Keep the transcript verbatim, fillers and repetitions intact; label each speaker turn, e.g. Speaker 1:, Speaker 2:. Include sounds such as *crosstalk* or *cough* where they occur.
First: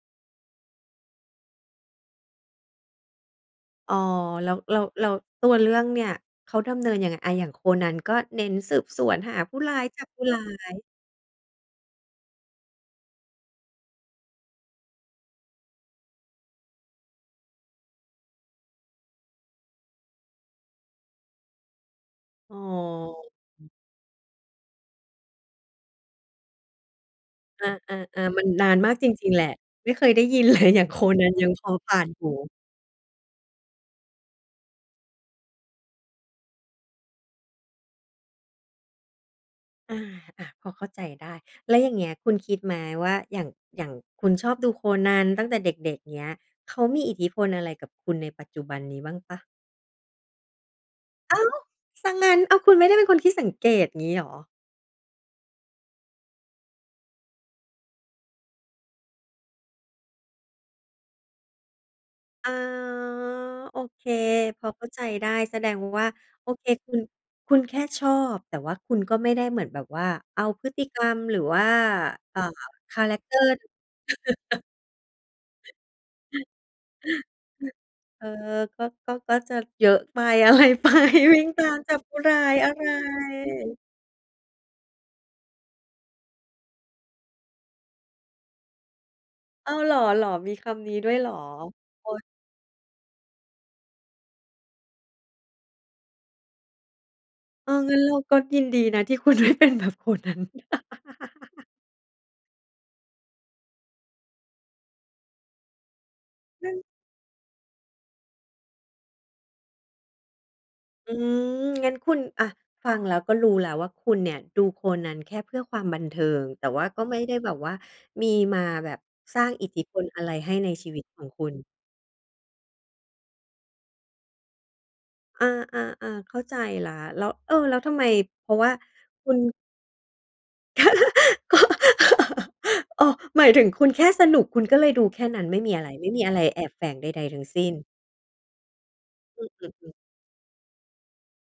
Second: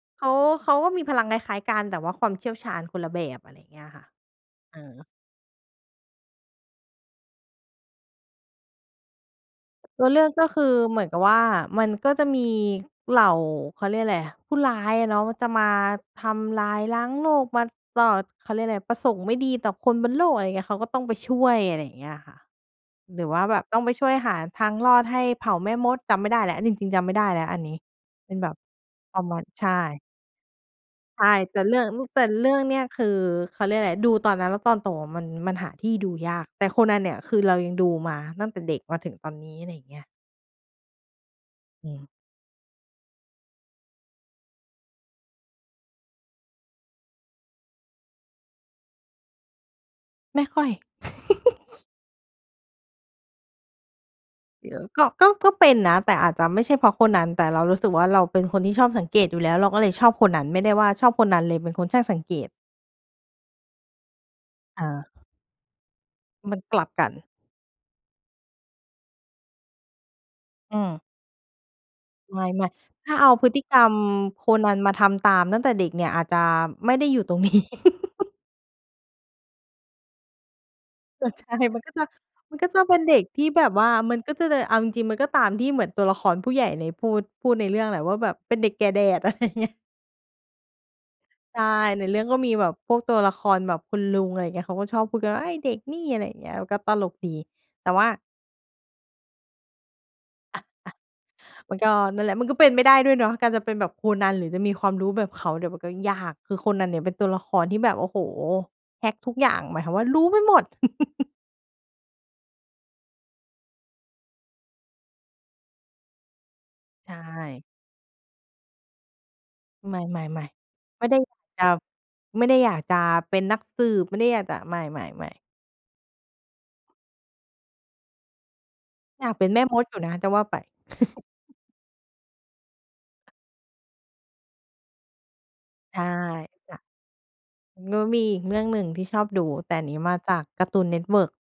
Speaker 1: เขา เขาก็มีพลังคล้ายๆ กัน แต่ว่าความเชี่ยวชาญคนละแบบ อะไรเงี้ย
Speaker 2: อ๋อ
Speaker 1: ค่ะ
Speaker 2: แล้ว แล
Speaker 1: เ
Speaker 2: ้
Speaker 1: อ
Speaker 2: ว
Speaker 1: อ
Speaker 2: แล้วตัวเรื่องเนี่ยเขาดำเนินยังไง? อะ อย่างโคนัน ก็เน้นสืบสวนหาผู้ร้ายจ
Speaker 1: ต
Speaker 2: ั
Speaker 1: ั
Speaker 2: บ
Speaker 1: วเ
Speaker 2: ผ
Speaker 1: ลื
Speaker 2: ู้
Speaker 1: อก
Speaker 2: ร้า
Speaker 1: ก็คื
Speaker 2: ย
Speaker 1: อเหมือนกับว่า มันก็จะมีเหล่า เขาเรียกอะไร ผู้ร้ายอะเนาะ จะมาทำลายล้างโลก มาต่อ เขาเรียกอะไร ประสงค์ไม่ดีต่อคนบนโลก อะไรอย่างเงี้ย เขาก็ต้องไปช่วย อะไรอย่างเงี้ยอะค่ะ
Speaker 2: อ๋อ
Speaker 1: หรือว่าแบบต้องไปช่วยหาทางรอดให้เผ่าแม่มด จำไม่ได้แล้ว จริง ๆ จำไม่ได้แล้วอัน
Speaker 2: อ
Speaker 1: นี้
Speaker 2: า
Speaker 1: เป
Speaker 2: ๆ
Speaker 1: ็น
Speaker 2: ๆ มั
Speaker 1: แ
Speaker 2: น
Speaker 1: บบ
Speaker 2: นานมากจ
Speaker 1: ประ
Speaker 2: ริง
Speaker 1: ม
Speaker 2: ๆ
Speaker 1: า
Speaker 2: แ
Speaker 1: ณ
Speaker 2: หละ
Speaker 1: ใช
Speaker 2: ไม่เ
Speaker 1: ่
Speaker 2: คยได้ยิน เลย อย่างโค
Speaker 1: ใ
Speaker 2: น
Speaker 1: ช
Speaker 2: ัน
Speaker 1: ่
Speaker 2: ยัง
Speaker 1: แต
Speaker 2: พ
Speaker 1: ่
Speaker 2: อ
Speaker 1: เรื่อง
Speaker 2: ผ่
Speaker 1: ร
Speaker 2: าน
Speaker 1: แต
Speaker 2: ห
Speaker 1: ่
Speaker 2: ู
Speaker 1: เรื่องเนี่ย คือ เขาเรียกอะไร ดูตอนนั้นแล้ว ตอนโตอะมัน มันหาที่ดูยาก แต่โคนันเนี่ย คือเรายังดูมาตั้งแต่เด็กมาถึงตอนนี้ อะไรอย่าง
Speaker 2: อ
Speaker 1: เง
Speaker 2: า
Speaker 1: ี้ย
Speaker 2: อะ พอเข้าใจได้ แล้วอ
Speaker 1: อ
Speaker 2: ย
Speaker 1: ื
Speaker 2: ่างเ
Speaker 1: ม
Speaker 2: งี้ย คุณคิดไหมว่า อย่าง อย่างคุณชอบดูโคนันตั้งแต่เด็ก ๆ เงี้ย เขามีอิทธิพลอะไรกับคุณในปัจจุบันนี้บ้างเปล่า?
Speaker 1: ไม่ค่อย
Speaker 2: อ้าว!
Speaker 1: *giggles*
Speaker 2: เสียงั้น อ้าว คุณไม่ได้เป็นคนขี้สังเกตงี้เหรอ?
Speaker 1: เดี๋ยวก็ ก็ ก็เป็นนะ แต่อาจจะไม่ใช่เพราะโคนัน แต่เรารู้สึกว่า เราเป็นคนที่ชอบสังเกตอยู่แล้ว เราก็เลยชอบโคนัน ไม่ได้ว่าชอบโคนันเลยเป็นคนช่างสังเก
Speaker 2: อ๋
Speaker 1: ต
Speaker 2: อ โอเค พอเข้าใจ
Speaker 1: เออ
Speaker 2: ได้ แสดงว่า โอ
Speaker 1: มัน
Speaker 2: เค
Speaker 1: กลั
Speaker 2: ค
Speaker 1: บ
Speaker 2: ุณ
Speaker 1: กัน
Speaker 2: คุณแค่ชอบ แต่ว่าคุณก็ไม่ได้เหมือนแบบว่า เอาพฤ
Speaker 1: อ
Speaker 2: ติ
Speaker 1: ื
Speaker 2: ก
Speaker 1: ม
Speaker 2: รรมหรือว่า เอ่
Speaker 1: ไ
Speaker 2: อ
Speaker 1: ม่
Speaker 2: คา
Speaker 1: ๆ ถ
Speaker 2: แร
Speaker 1: ้า
Speaker 2: ก
Speaker 1: เอ
Speaker 2: เ
Speaker 1: า
Speaker 2: ตอร
Speaker 1: พ
Speaker 2: ์
Speaker 1: ฤต
Speaker 2: น
Speaker 1: ิ
Speaker 2: ั้น
Speaker 1: กรรมโค
Speaker 2: *chuckles*
Speaker 1: นันมาทำตามตั้งแต่เด็กเนี่ย อาจจะไม่ได้อยู่ตรง นี้
Speaker 2: เออ
Speaker 1: *giggles*
Speaker 2: ก็ ก็ ก็จะเยอะไป อะไรไป
Speaker 1: อะ
Speaker 2: วิ่
Speaker 1: ใช
Speaker 2: ง
Speaker 1: ่
Speaker 2: ตา
Speaker 1: ม
Speaker 2: ม
Speaker 1: ันก
Speaker 2: จ
Speaker 1: ็
Speaker 2: ับ
Speaker 1: จะ
Speaker 2: ผู้ร้า
Speaker 1: ม
Speaker 2: ย
Speaker 1: ันก
Speaker 2: อ
Speaker 1: ็
Speaker 2: ะ
Speaker 1: จ
Speaker 2: ไ
Speaker 1: ะ
Speaker 2: ร
Speaker 1: เป็นเด็กที่แบบว่า มันก็จะเดย เอาจริง ๆ มันก็ตามที่เหมือนตัวละครผู้ใหญ่เนี่ยพูด พูดในเรื่องแหละว่าแบบเป็นเด็กแก่แดด อะไรอย่างเงี
Speaker 2: อ
Speaker 1: ้
Speaker 2: ้
Speaker 1: ย
Speaker 2: าว เหรอ เหรอ มีคำนี้ด้วยเหรอ?
Speaker 1: ใช่ ใ
Speaker 2: ค
Speaker 1: นเรื่
Speaker 2: น
Speaker 1: องก็มีแบบพวกตัวละครแบบคุณลุง อะไรเงี้ย เขาก็ชอบพูดกันว่า "เอ๊ย เด็กนี่" อะไรอย่างเงี้ย ก็ตลกดี
Speaker 2: เออ
Speaker 1: แต่
Speaker 2: งั้น
Speaker 1: ว่า
Speaker 2: เราก็ยินดีนะที่คุณ ไม่เป็นแบบโคนัน
Speaker 1: อะ อะ
Speaker 2: *laughs*
Speaker 1: มันก็นั่นแหละ มันก็เป็นไม่ได้ด้วยเนาะ การจะเป็นแบบโคนัน หรือจะมีความรู้แบบเขาเนี่ย มันก็ยาก คือโค
Speaker 2: นั้น
Speaker 1: นันเนี่ยเป็นตัวละครที่แบบ โอ้โฮ! แฮกทุกอย่าง หมายความว่ารู้ไปหมด
Speaker 2: อื
Speaker 1: *laughs*
Speaker 2: ม งั้นคุณ อะ ฟังแล้วก็รู้แล้วว่า คุณเนี่ยดูโคนันแค่เพื่อความบันเทิง แต่ว่าก็
Speaker 1: ใช
Speaker 2: ไม่ได้แบบ
Speaker 1: ่
Speaker 2: ว่ามีมาแบบสร้างอิทธิพ
Speaker 1: ไม่
Speaker 2: ล
Speaker 1: ๆ
Speaker 2: อะไรให้ในชีว
Speaker 1: ๆ
Speaker 2: ิ
Speaker 1: ไ
Speaker 2: ต
Speaker 1: ม่ได
Speaker 2: ข
Speaker 1: ้
Speaker 2: องคุณ
Speaker 1: จะ ไม่ได้อยากจะเป็นนักสืบ ไม่ได้อยากจะ ไม่ ๆ ๆ
Speaker 2: อา ๆ ๆ เข้าใจแล้ว แล้ว เออ แล้วทำไม เพราะว่า
Speaker 1: อ
Speaker 2: ค
Speaker 1: ย
Speaker 2: ุ
Speaker 1: าก
Speaker 2: ณ
Speaker 1: เป็นแม่มดอยู่นะ จะว่าไป
Speaker 2: *laughs* ก
Speaker 1: *chuckles*
Speaker 2: ็ *laughs* อ้อ หมายถึงคุณแค่สนุก คุณก็เลยดูแค่นั้น ไม่มีอะไร
Speaker 1: ใช่
Speaker 2: ไม่มีอะไรแอ
Speaker 1: ค
Speaker 2: บ
Speaker 1: ่ะ
Speaker 2: แฝงใด ๆ ทั้งสิ้น
Speaker 1: แล้วมีอีกเรื่องหนึ่งที่ชอบ
Speaker 2: อ
Speaker 1: ดู
Speaker 2: ือ อื
Speaker 1: แต
Speaker 2: อ
Speaker 1: ่
Speaker 2: อื
Speaker 1: น
Speaker 2: อ
Speaker 1: ี้มาจาก Cartoon Network